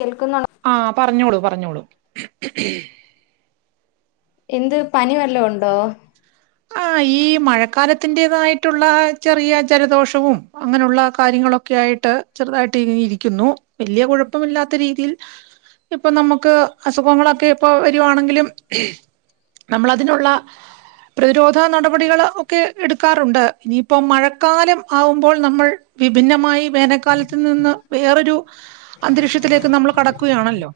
കേൾക്കുന്നു ആ പറഞ്ഞോളൂ പറഞ്ഞോളൂ എന്ത് പനി വെല്ലോ ഉണ്ടോ ആ ഈ മഴക്കാലത്തിന്റെതായിട്ടുള്ള ചെറിയ ജലദോഷവും അങ്ങനെയുള്ള കാര്യങ്ങളൊക്കെ ആയിട്ട് ചെറുതായിട്ട് ഇ ഇരിക്കുന്നു വലിയ കുഴപ്പമില്ലാത്ത രീതിയിൽ ഇപ്പൊ നമുക്ക് അസുഖങ്ങളൊക്കെ ഇപ്പൊ വരുവാണെങ്കിലും നമ്മളതിനുള്ള പ്രതിരോധ നടപടികൾ ഒക്കെ എടുക്കാറുണ്ട്. ഇനിയിപ്പോൾ മഴക്കാലം ആവുമ്പോൾ നമ്മൾ വിഭിന്നമായി വേനൽക്കാലത്ത് നിന്ന് വേറൊരു അന്തരീക്ഷത്തിലേക്ക് നമ്മൾ കടക്കുകയാണല്ലോ.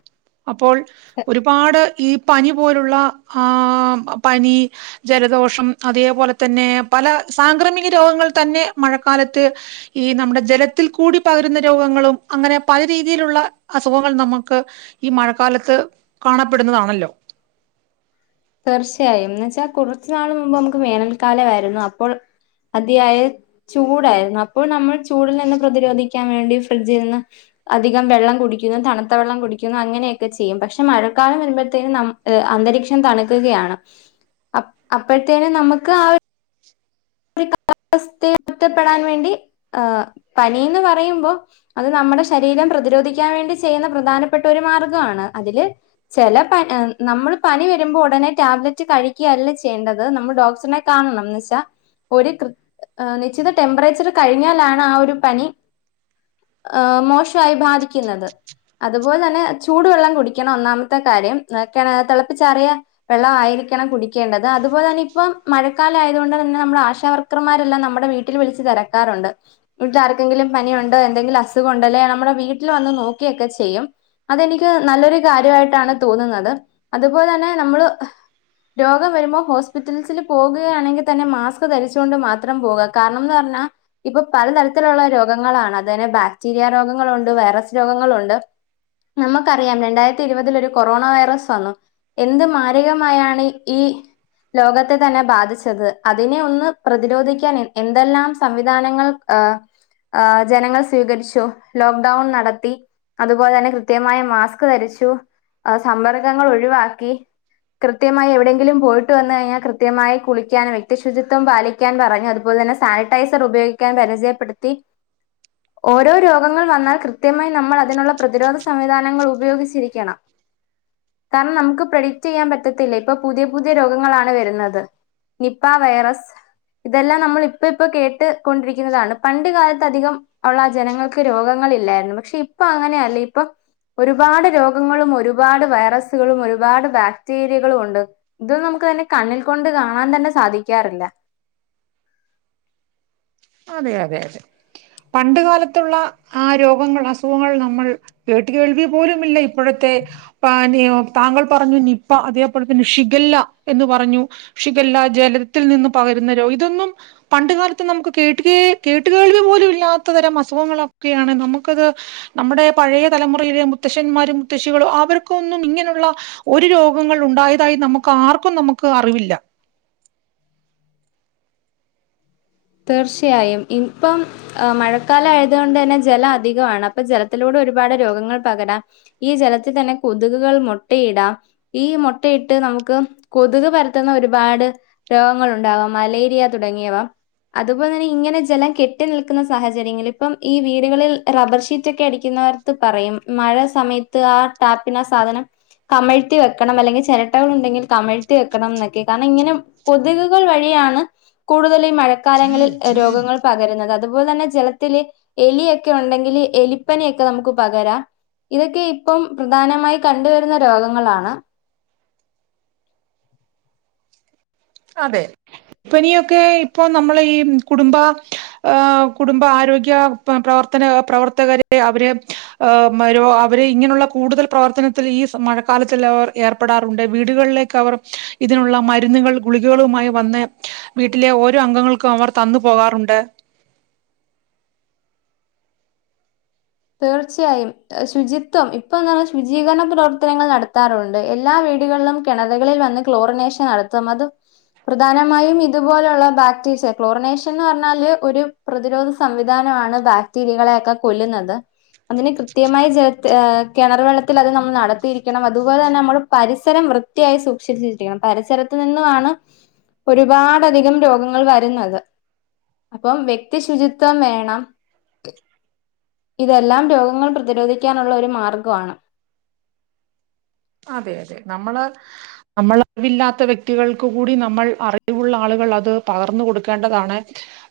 അപ്പോൾ ഒരുപാട് ഈ പനി പോലുള്ള ആഹ് പനി പ്ര ജലദോഷം അതേപോലെ തന്നെ പല സാംക്രമിക രോഗങ്ങൾ തന്നെ മഴക്കാലത്ത് ഈ നമ്മുടെ ജലത്തിൽ കൂടി പകരുന്ന രോഗങ്ങളും അങ്ങനെ പല രീതിയിലുള്ള അസുഖങ്ങൾ നമക്ക് ഈ മഴക്കാലത്ത് കാണപ്പെടുന്നതാണല്ലോ. തീർച്ചയായും ന്ന് വെച്ചാൽ കുറച്ചു നാൾ മുമ്പ് നമുക്ക് വേനൽക്കാലമായിരുന്നു അപ്പോൾ അതിയായ ചൂടായിരുന്നു അപ്പോൾ നമ്മൾ ചു ചൂടിൽ നിന്ന് പ്രതിരോധി നിക്കാനുവേണ്ടി ഫ്രിഡ്ജിൽ നിന്ന് അധികം വെള്ളം കുടിക്കുന്നു തണുത്ത വെള്ളം കുടിക്കുന്നു അങ്ങനെയൊക്കെ ചെയ്യും, പക്ഷെ മഴക്കാലം വരുമ്പോഴത്തേനും അന്തരീക്ഷം തണു ക്കുകയാണ് അപ്പ അപ്പോഴത്തേനും നമുക്ക് ആ ഒരു. കാലാവസ്ഥ ഒറ്റപ്പെടാൻ വേണ്ടി ആഹ് പനിന്ന് പറയുമ്പോ അത് നമ്മുടെ ശരീരം പ്രതിരോധിക്കാൻ വേണ്ടി ചെയ്യുന്ന പ്രധാനപ്പെട്ട ഒരു മാർഗ്ഗമാണ്, അതില് ചില പ നമ്മൾ പനി വരുമ്പോ ഉടനെ ടാബ്ലറ്റ് കഴിക്കുകയല്ല ചെയ്യേണ്ടത് നമ്മൾ ഡോക്ടറിനെ കാണണം എന്നുവെച്ചാൽ. ഒരു കൃ നിശ്ചിത ടെമ്പറേച്ചർ കഴിഞ്ഞാലാണ് ആ ഒരു പനി മോശമായി ബാധിക്കുന്നത്, അതുപോലെ തന്നെ ചൂടുവെള്ളം കുടിക്കണം ഒന്നാമത്തെ കാര്യം തിളപ്പിച്ചാറിയ വെള്ളം ആയിരിക്കണം കുടിക്കേണ്ടത്, അതുപോലെ തന്നെ ഇപ്പം മഴക്കാല ആയത് കൊണ്ട് തന്നെ നമ്മൾ ആശു ആശവർക്കർമാരെല്ലാം നമ്മുടെ വീട്ടിൽ വിളിച്ച് തിരക്കാറുണ്ട്, വീട്ടിൽ ആർക്കെങ്കിലും പനിയുണ്ടോ എന്തെങ്കിലും അസുഖം ഉണ്ടോ, അല്ലെ നമ്മുടെ വീട്ടിൽ വന്ന് നോക്കെഒക്കെ ചെയ്യും, അതെനിക്ക് നല്ലൊരു കാര്യമായിട്ടാണ് തോന്നുന്നത്, അതുപോലെ തന്നെ നമ്മള് രോഗം വരുമ്പോൾ ഹോസ്പിറ്റൽസിൽ പോകുകയാണെങ്കിൽ തന്നെ മാസ്ക്. മാസ്ക് ധരിച്ചുകൊണ്ട് മാത്രം പോകുക, കാരണം എന്ന് പറഞ്ഞാൽ ഇപ്പൊ പലതരത്തിലുള്ള രോഗങ്ങളാണ് അതെ ബാക്ടീരിയ രോഗങ്ങളുണ്ട് വൈറസ് രോഗങ്ങളുണ്ട്, നമുക്കറിയാം രണ്ടായിരത്തി ഇരുപതിൽ ഒരു കൊറോണ വൈറസ് വന്നു എന്ത് മാരകമായാണ് ഈ ലോകത്തെ തന്നെ ബാധിച്ചത് അത്. അതിന് ഒന്ന് പ്രതിരോധിക്കാൻ എന്തെല്ലാം സംവിധാനങ്ങൾ ജനങ്ങൾ സ്വീകരിച്ചു, ലോക്ക്ഡൌൺ നടത്തി അതുപോലെ തന്നെ കൃത്യമായി മാസ്ക് ധരിച്ചു, സമ്പർക്കങ്ങൾ ഒഴിവാക്കി, കൃത്യമായി എവിടെയെങ്കിലും പോയിട്ട് വന്ന കഴിഞ്ഞാൽ കൃത്യമായി കുളിക്കാൻ പ വ്യക്തി ശുചിത്വം പാലിക്കാൻ പറഞ്ഞു, അതുപോലെ തന്നെ സാനിറ്റൈസർ ഉപയോഗിക്കാൻ പരിചയപ്പെടുത്തി, ഓരോ രോഗങ്ങൾ വന്നാൽ കൃത്യമായി നമ്മൾ അതിനുള്ള പ്രതിരോധ സംവിധാനങ്ങൾ ഉപയോഗിച്ചിരിക്കണം, കാരണം നമുക്ക് പ്രഡിക്റ്റ് ചെയ്യാൻ പറ്റത്തില്ല, ഇപ്പൊ പുതിയ പുതിയ രോഗങ്ങളാണ് വരുന്നത്. നിപ്പ വൈറസ് ഇതെല്ലാം നമ്മൾ ഇപ്പ ഇപ്പൊ കേട്ട്. കൊണ്ടിരിക്കുന്നതാണ് പണ്ട് കാലത്ത്. അധികം ഉള്ള ജനങ്ങൾക്ക് രോഗങ്ങൾ ഇല്ലായിരുന്നു പക്ഷെ. ഇപ്പൊ അങ്ങനെയല്ലേ ഇപ്പൊ. ഒരുപാട് രോഗങ്ങളും ഒരുപാട് വൈറസുകളും ഒരുപാട് ബാക്ടീരിയകളും ഉണ്ട്, ഇതും നമുക്ക് തന്നെ കണ്ണിൽ കൊണ്ട് കാണാൻ തന്നെ. സാധിക്കാറില്ല അതെ അതെ അതെ പണ്ട് കാലത്തുള്ള ആ രോഗങ്ങൾ അസുഖങ്ങൾ നമ്മൾ കേട്ടുകേൾവി പോലുമില്ല ഇപ്പോഴത്തെ പാനീയം താങ്കൾ പറഞ്ഞു നിപ്പ അതേപോലെ തന്നെ ഷിഗല്ല എന്ന് പറഞ്ഞു ഷിഗല്ല ജലത്തിൽ നിന്ന് പകരുന്ന രോഗം ഇതൊന്നും പണ്ട് കാലത്ത് നമുക്ക്. കേട്ട് കേ കേട്ടു കേൾവി പോലും ഇല്ലാത്ത തരം അസുഖങ്ങളൊക്കെയാണ്, നമുക്കത് നമ്മുടെ പഴയ തലമുറയിലെ മുത്തശ്ശന്മാരും മുത്തശ്ശികളും അവർക്കൊന്നും ഇങ്ങനെയുള്ള ഒരു രോഗങ്ങൾ ഉണ്ടായതായി നമുക്ക് ആർക്കും നമുക്ക് അറിവില്ല. തീർച്ചയായും ഇപ്പം മഴക്കാലം ആയതുകൊണ്ട് തന്നെ ജലം അധികമാണ്, അപ്പൊ ജലത്തിലൂടെ ഒരുപാട് രോഗങ്ങൾ പകരാം, ഈ ജലത്തിൽ തന്നെ കൊതുകുകൾ മുട്ടയിടാം, ഈ മുട്ടയിട്ട് നമുക്ക് കൊതുക് പരത്തുന്ന ഒരുപാട് രോഗങ്ങൾ ഉണ്ടാവാം, മലേരിയ തുടങ്ങിയവ. അതുപോലെ തന്നെ ഇങ്ങനെ ജലം കെട്ടി നിൽക്കുന്ന സാഹചര്യങ്ങളിൽ ഇപ്പം ഈ വീടുകളിൽ റബ്ബർ ഷീറ്റ് ഒക്കെ അടിക്കുന്നവർത്ത് പറയും മഴ സമയത്ത് ആ ടാപ്പിനാ സാധനം കമഴ്ത്തി വെക്കണം അല്ലെങ്കിൽ ചിരട്ടകൾ ഉണ്ടെങ്കിൽ കമഴ്ത്തി വെക്കണം എന്നൊക്കെ കാരണം ഇങ്ങനെ കൊതുകുകൾ വഴിയാണ് കൂടുതലും മഴ. കാലങ്ങളിൽ രോഗങ്ങൾ പകരുന്നത്, അതുപോലെ തന്നെ ജലത്തില് എലിയൊക്കെ ഉണ്ടെങ്കിൽ എലിപ്പനിയൊക്കെ നമുക്ക് പകരാം, ഇതൊക്കെ ഇപ്പം പ്രധാനമായി കണ്ടുവരുന്ന രോഗങ്ങളാണ്. അതെ എലി പനിയൊക്കെ ഇപ്പൊ നമ്മള് ഈ കുടുംബ കുടുംബ ആരോഗ്യ പ്രവർത്തന പ്രവർത്തകരെ അവരെ അവര് ഇങ്ങനെയുള്ള കൂടുതൽ പ്രവർത്തനത്തിൽ ഈ മഴക്കാലത്തിൽ അവർ ഏർപ്പെടാറുണ്ട്, വീടുകളിലേക്ക് അവർ ഇതിനുള്ള മരുന്നുകളും. ഗുളികകളുമായി വന്ന് വീട്ടിലെ ഓരോ അംഗങ്ങൾക്കും അവർ തന്നു പോകാറുണ്ട്. തീർച്ചയായും ശുചിത്വം ഇപ്പൊ എന്ന് പറഞ്ഞാൽ ശുചീകരണ പ്രവർത്തനങ്ങൾ നടത്താറുണ്ട്, എല്ലാ വീടുകളിലും കിണറുകളിൽ വന്ന് ക്ലോറനേഷൻ നടത്തും അത് പ്രധാനമായും ഇതുപോലെയുള്ള ബാക്ടീസ് ക്ലോറനേഷൻ എന്ന് പറഞ്ഞാല് ഒരു പ്രതിരോധ സംവിധാനമാണ്, ബാക്ടീരിയകളെയൊക്കെ കൊല്ലുന്നത്. അതിന് കൃത്യമായി ചെർത് ഹ് കെണറ് വെള്ളത്തിൽ അത് നമ്മൾ നടത്തിയിരിക്കണം അതുപോലെ തന്നെ നമ്മള് പരിസരം വൃത്തിയായി സൂക്ഷിച്ചിരിക്കണം പരിസരത്തു നിന്നുമാണ് ഒരുപാട് അധികം രോഗങ്ങൾ വരുന്നത് അപ്പം വ്യക്തി ശുചിത്വം വേണം ഇതെല്ലാം രോഗങ്ങൾ പ്രതിരോധിക്കാനുള്ള ഒരു മാർഗാണ് അതെ അതെ നമ്മള് നമ്മൾ റിവില്ലാത്ത വ്യക്തികൾക്ക് കൂടി നമ്മൾ അറിവുള്ള ആളുകൾ അത് പകർന്ന് കൊടുക്കേണ്ടതാണ്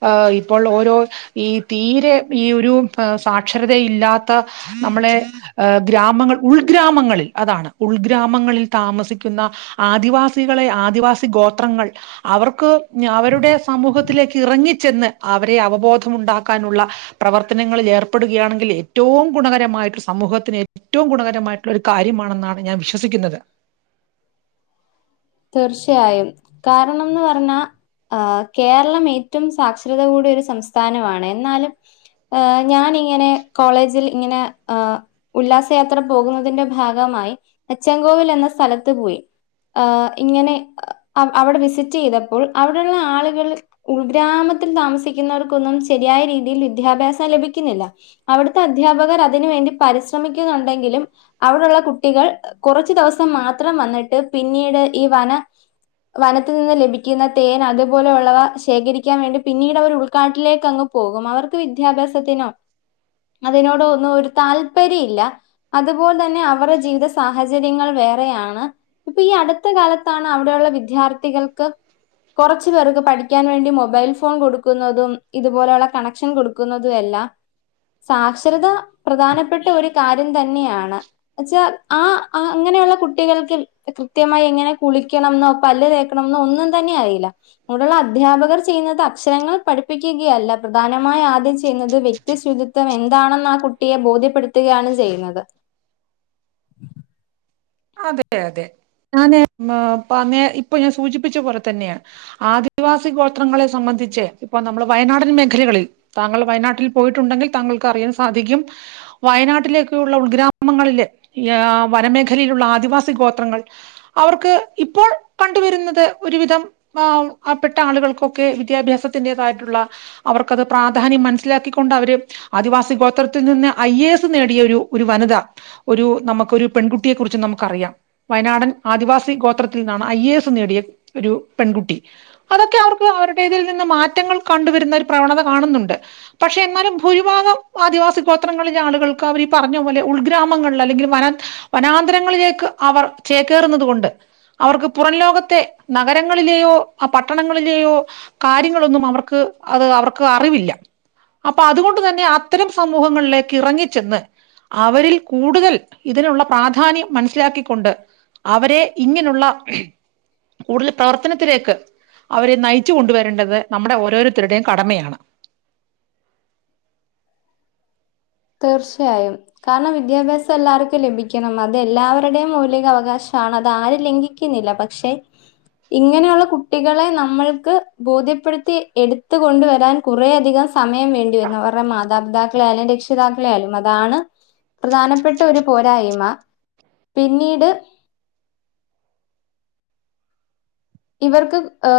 ഹ് ഇപ്പോൾ ഓരോ ഈ തീരെ ഈ ഒരു സാക്ഷരതയില്ലാത്ത നമ്മളെ ഗ്രാമങ്ങൾ ഉൾഗ്രാമങ്ങളിൽ അതാണ് ഉൾഗ്രാമങ്ങളിൽ താമസിക്കുന്ന ആദിവാസികളെ ആദിവാസി ഗോത്രങ്ങൾ അവർക്ക് അവരുടെ സമൂഹത്തിലേക്ക് ഇറങ്ങിച്ചെന്ന് അവരെ അവബോധമുണ്ടാക്കാനുള്ള പ്രവർത്തനങ്ങളിൽ ഏർപ്പെടുകയാണെങ്കിൽ ഏറ്റവും ഗുണകരമായിട്ട് സമൂഹത്തിന് ഏറ്റവും ഗുണകരമായിട്ടുള്ള ഒരു കാര്യമാണെന്നാണ് ഞാൻ വിശ്വസിക്കുന്നത് തീർച്ചയായും കാരണംന്ന് പർഞ്ഞാ ആ് കേരളം ഏറ്റവും സാക്ഷരത കൂടിയ ഒരു സംസ്ഥാ നമാണ് എന്നാലും ഞാൻ ഇങ്ങനെ കോളേജിൽ ഇങ്ങനെ ആ ഉല്ലാസയാത്ര പോകുന്നതിന്റെ ഭാഗമായി അച്ചൻകോവിൽ എന്ന സ്ഥലത്ത് പോയി അ് ഇങ്ങനെ അവ്ടെ വിസിറ്റെയ്തപ്പോൾ അവിടെള്ള ആളുകൾ ഉൾഗ്രാമത്തിൽ താമസിക്കുന്നവർക്കൊന്നും ശരിയായ രീതിയിൽ വിദ്യാഭ്യാസം ലഭിക്കുന്നില്ല അവിടുത്തെ അധ്യാപകർ അതിന് വേണ്ടി പരിശ്രമിക്കുന്നുണ്ടെങ്കിലും അവിടുള്ള കുട്ടികൾ കുറച്ച്ദിവസം മാത്രം വന്നിട്ട് പിന്നീട് ഈ വന വനത്തിൽ നിന്ന് ലഭിക്കുന്ന തേൻ അതുപോലെ ഉള്ളവ ശേഖരിക്കാൻ വേണ്ടി പിന്നീട് അവർ ഉൾക്കാട്ടിലേക്ക് അങ്ങ് പോകും അവർക്ക് വിദ്യാഭ്യാസത്തിനോ അതിനോടോ ഒന്നും ഒരു താല്പര്യ ല്ല അതുപോലെ തന്നെ അവരുടെ ജീവിത സാഹചര്യങ്ങൾ വേറെയാണ് ഇപ്പൊ ഈ അട് ത്ത് കാലത്താണ് അവിടെയുള്ള വിദ്യാർത്ഥികൾക്ക് കൊറച്ച് പേർക്ക് പഠിക്കാൻ വേണ്ടി മൊബൈൽ ഫോൺ കൊടുക്കുന്നതും ഇതുപോലെയുള്ള കണക്ഷൻ കൊടുക്കുന്നതു എല്ലാം സാക്ഷരത പ്രധാനപ്പെട്ട ഒരു കാര്യം തന്നെയാണ് ച്ചാ ആ അങ്ങനെയുള്ള കുട്ടികൾക്ക് കൃത്യമായി എങ്ങനെ കുളിക്കണം ന്നോ പല്ല് തേക്കണം ന്നോ ഒന്നും തന്നെ അറിയില്ല കൂടുള്ള അധ്യാപകർ ചെയ്യുന്നത് അക്ഷരങ്ങൾ പഠിപ്പിക്കുകയല്ല പ്രധാനമായി ആദ്യം ചെയ്യുന്നത് വ്യക്തി ശുചിത്വം എന്താണെന്ന് ആ കുട്ടിയെ ബോധ്യപ്പെടുത്തുകയാണ് ചെയ്യുന്നത് അതെ യതെ ഞാന് ഇപ്പൊ ഞാൻ സൂചിപ്പിച്ച പോലെ തന്നെ ആദിവാസി ഗോത്രങ്ങളെ സംബന്ധിച്ച് ഇപ്പൊ നമ്മള് വയനാടൻ മേഖലകളിൽ താങ്കൾ വയനാട്ടിൽ പോയിട്ടുണ്ടെങ്കിൽ താങ്കൾക്ക് അറിയാൻ സാധിക്കും വയനാട്ടിലേക്കുള്ള ഉൾഗ്രാമങ്ങളില് ഏ വനമേഖ ഖലയിലുള്ള ആദിവാസി ഗോത്രങ്ങൾ അവർക്ക് ഇപ്പോൾ കണ്ടുവരുന്നത് ഒരുവിധം പാവപ്പെട്ട ആളുകൾക്കൊക്കെ വിദ്യാഭ്യാസത്തിൻ്റെതായിട്ടുള്ള അവർക്കത് പ്രാധാന്യം മനസ്സിലാക്കിക്കൊണ്ട് അവര് ആദിവാസി ഗോത്രത്തിൽ നിന്ന് ഐ എ എസ് നേടിയ ഒരു ഒരു വനിത ഒരു നമുക്ക ഒരു പെൺകു കുട്ടിയെ കുറിച്ച് നമുക്കറിയാം വയനാടൻ ആദിവാസി ഗോത്രത്തിൽ നിന്നാണ് ഐ എ എസ് നേടിയ ഒരു പെൺകുട്ടി അതൊക്കെ അവർക്ക് അവരുടെ തിൽ നിന്ന് മാറ്റങ്ങൾ കണ്ടുവരുന്ന ഒരു പ്രവണത കാണുന്നുണ്ട് പക്ഷേ എന്നാലും ഭൂരിഭാഗം ആദിവാസി ഗോത്രങ്ങളിലെ ആളുകൾക്ക് അവർ ഈ പറഞ്ഞ പോലെ ഉൾഗ്രാമങ്ങളിൽ അല്ലെങ്കിൽ വന വനാന്തരങ്ങളിലേക്ക് അവർ ചേക്കേറുന്നത് കൊണ്ട് അവർക്ക് പുറംലോകത്തെ നഗരങ്ങളിലെയോ ആ പട്ടണങ്ങളിലേയോ കാര്യങ്ങളൊന്നും അവർക്ക് അത് അവർക്ക് അറിവില്ല അപ്പൊ അതുകൊണ്ട് തന്നെ അത്തരം സമൂഹങ്ങളിലേക്ക് ഇറങ്ങിച്ചെന്ന് അവരിൽ കൂടുതൽ ഇതിനുള്ള പ്രാധാന്യം മനസ്സിലാക്കിക്കൊണ്ട് അവരെ ഇങ്ങനുള്ള കൂടുതൽ പ്രവർത്തനത്തിലേക്ക് അവരെ നയിച്ചു കൊണ്ടുവരേണ്ടത് നമ്മുടെ ഓരോരുത്തരുടെയും കടമയാണ് തീർച്ചയായും കാരണം വിദ്യാഭ്യാസം എല്ലാവർക്കും ലഭിക്കണം അത് എല്ലാവരുടെയും മൗലികാവകാശമാണ് അത് ആരും ലംഘിക്കുന്നില്ല പക്ഷെ ഇങ്ങനെയുള്ള കുട്ടികളെ നമ്മൾക്ക് ബോധ്യപ്പെടുത്തി എടുത്ത് കൊണ്ടുവരാൻ കുറെയധികം സമയം വേണ്ടി വരുന്നു അവര്ടെ മാതാപിതാക്കളെ ആയാലും രക്ഷിതാക്കളെ ആയാലും അതാണ് പ്രധാനപ്പെട്ട ഒരു പോരായ്മ പിന്നീട് ഇവർക്ക് അ്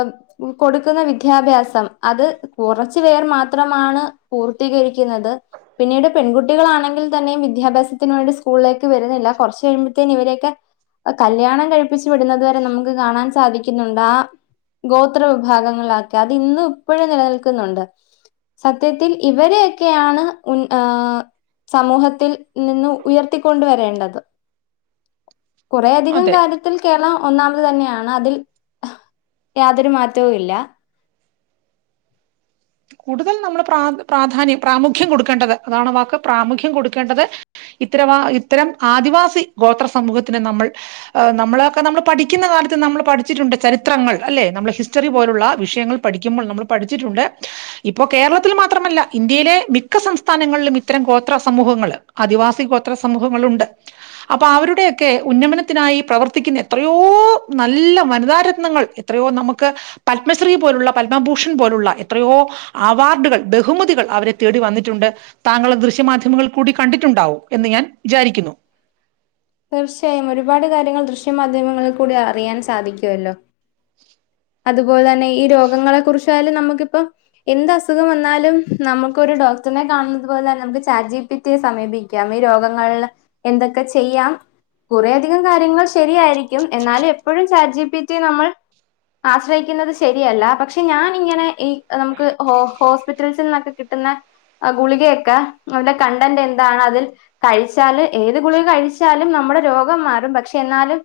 കൊടുക്കുന്ന വിദ്യാഭ്യാസം അത് കുറച്ചു പേർ മാത്രമാണ് പൂർത്തീകരിക്കുന്നത് പിന്നീട് പെൺകുട്ടികളാണെങ്കിൽ തന്നെയും വിദ്യാഭ്യാസത്തിന് വേണ്ടി സ്കൂളിലേക്ക് വരുന്നില്ല കൊറച്ച് കഴിയുമ്പോഴത്തേന് ഇവരൊക്കെ കല്യാണം കഴിപ്പിച്ച് വിടുന്നത് വരെ നമുക്ക് കാണാൻ സാധി ക്കുന്നുണ്ട് ആ ഗോത്ര വിഭാഗങ്ങളാക്ക അത് ഇന്ന് ഇപ്പോഴും നിലനിൽക്കുന്നുണ്ട് സത്യത്തിൽ ഇവരൊക്കെയാണ് ഉൻ ആ സമൂഹത്തിൽ നിന്ന് ഉയർത്തിക്കൊണ്ട് വരേണ്ടത് കുറേയധികം അതെ കാര്യത്തിൽ കേരളം ഒന്നാമത് തന്നെയാണ് അതിൽ യാതൊരു മാറ്റവും ഇല്ല കൂടുതൽ നമ്മൾ പ്രാധാന്യം പ്രാമുഖ്യം കൊടുക്കേണ്ടത് അതാണ് വാക്ക് പ്രാമുഖ്യം കൊടുക്കേണ്ടത് ഇത്തരവാ ഇത്തരം ആദിവാസി ഗോത്ര സമൂഹത്തിന് നമ്മൾ അ് നമ്മളൊക്കെ നമ്മൾ പഠിക്കുന്ന കാലത്ത് നമ്മൾ പഠിച്ചിട്ടുണ്ട് ചരിത്രങ്ങൾ അല്ലെ നമ്മൾ ഹിസ്റ്ററി പോലുള്ള വിഷയങ്ങൾ പഠിക്കുമ്പോൾ നമ്മൾ പഠിച്ചിട്ടുണ്ട് ഇപ്പോ കേരളത്തിൽ മാത്രമല്ല ഇന്ത്യയിലെ മിക്ക സംസ്ഥാനങ്ങളിലും ഇത്തരം ഗോത്ര സമൂഹങ്ങൾ ആദിവാസി ഗോത്ര സമൂഹങ്ങളുണ്ട് അപ്പൊ അവരുടെയൊക്കെ ഉന്നമനത്തിനായി പ്രവർത്തിക്കുന്ന എത്രയോ നല്ല വനിതാരത്നങ്ങൾ എത്രയോ നമുക്ക് പത്മശ്രീ പോലുള്ള പത്മഭൂഷൺ പോലുള്ള എത്രയോ അവാർഡുകൾ ബഹുമതികൾ അവരെ തേടി വന്നിട്ടുണ്ട് താങ്കളെ ദൃശ്യമാധ്യമങ്ങളിൽ കൂടി കണ്ടിട്ടുണ്ടാവും എന്ന് ഞാൻ വിചാരിക്കുന്നു തീർച്ചയായും ഒരുപാട് കാര്യങ്ങൾ ദൃശ്യ മാധ്യമങ്ങളിൽ കൂടി അറിയാൻ സാധിക്കുവല്ലോ [inaudible] അതുപോലെ ന്നെ ഈ രോഗങ്ങളെ കുറിച്ച് ക്കാലും നമുക്കിപ്പൊ എന്തസുഖം വന്നാലും നമുക്കൊരു ഡോക്ടറിനെ കാണുന്നത് പോലെ നമുക്ക് ചാറ്റ്ജീപീറ്റിയെ സമീപിക്കാം ഈ രോഗങ്ങളിൽ എന്തൊക്കെ ചെയ്യാം കുറെയധികം കാര്യങ്ങൾ ശരിയായിരിക്കും എന്നാലും എപ്പോഴും ചാറ്റ്ജീപീറ്റിയെ നമ്മൾ ആശ്രയിക്കുന്നത് ശരിയല്ല പക്ഷെ ഞാൻ ഇങ്ങനെ ഈ നമുക്ക് ഹോസ്പിറ്റൽസിൽ നിന്നൊക്കെ കിട്ടുന്ന ഗുളികയൊക്കെ നന്റെ കണ്ടന്റ് എന്താണ് അതിൽ കഴിച്ചാല് ഏത് ഗുളിക കഴിച്ചാലും നമ്മുടെ രോഗം മാറും പക്ഷെ എന്നാലും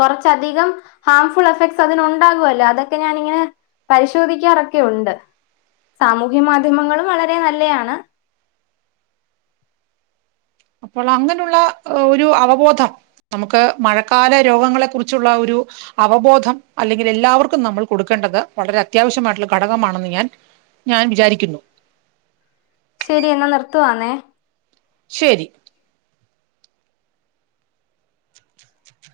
കൊറച്ചധികം ഹാംഫുൾ എഫക്ട് അതിനുണ്ടാവുല്ലോ അതൊക്കെ ഞാനിങ്ങനെ പരിശോധിക്കാറൊക്കെ ഉണ്ട് സാമൂഹ്യ മാധ്യമങ്ങളും വളരെ നല്ലയാണ് അപ്പോൾ അങ്ങനെയുള്ള ഒരു അവബോധം നമുക്ക് മഴക്കാല രോഗങ്ങളെ കുറിച്ചുള്ള ഒരു അവബോധം അല്ലെങ്കിൽ എല്ലാവർക്കും നമ്മൾ കൊടുക്കേണ്ടത് വളരെ അത്യാവശ്യമായിട്ടുള്ള ഘടകമാണെന്ന് ഞാൻ ഞാൻ വിചാരിക്കുന്നു ശരി എന്നാ നിർത്തുവാന്നേ ശെരി [inaudible]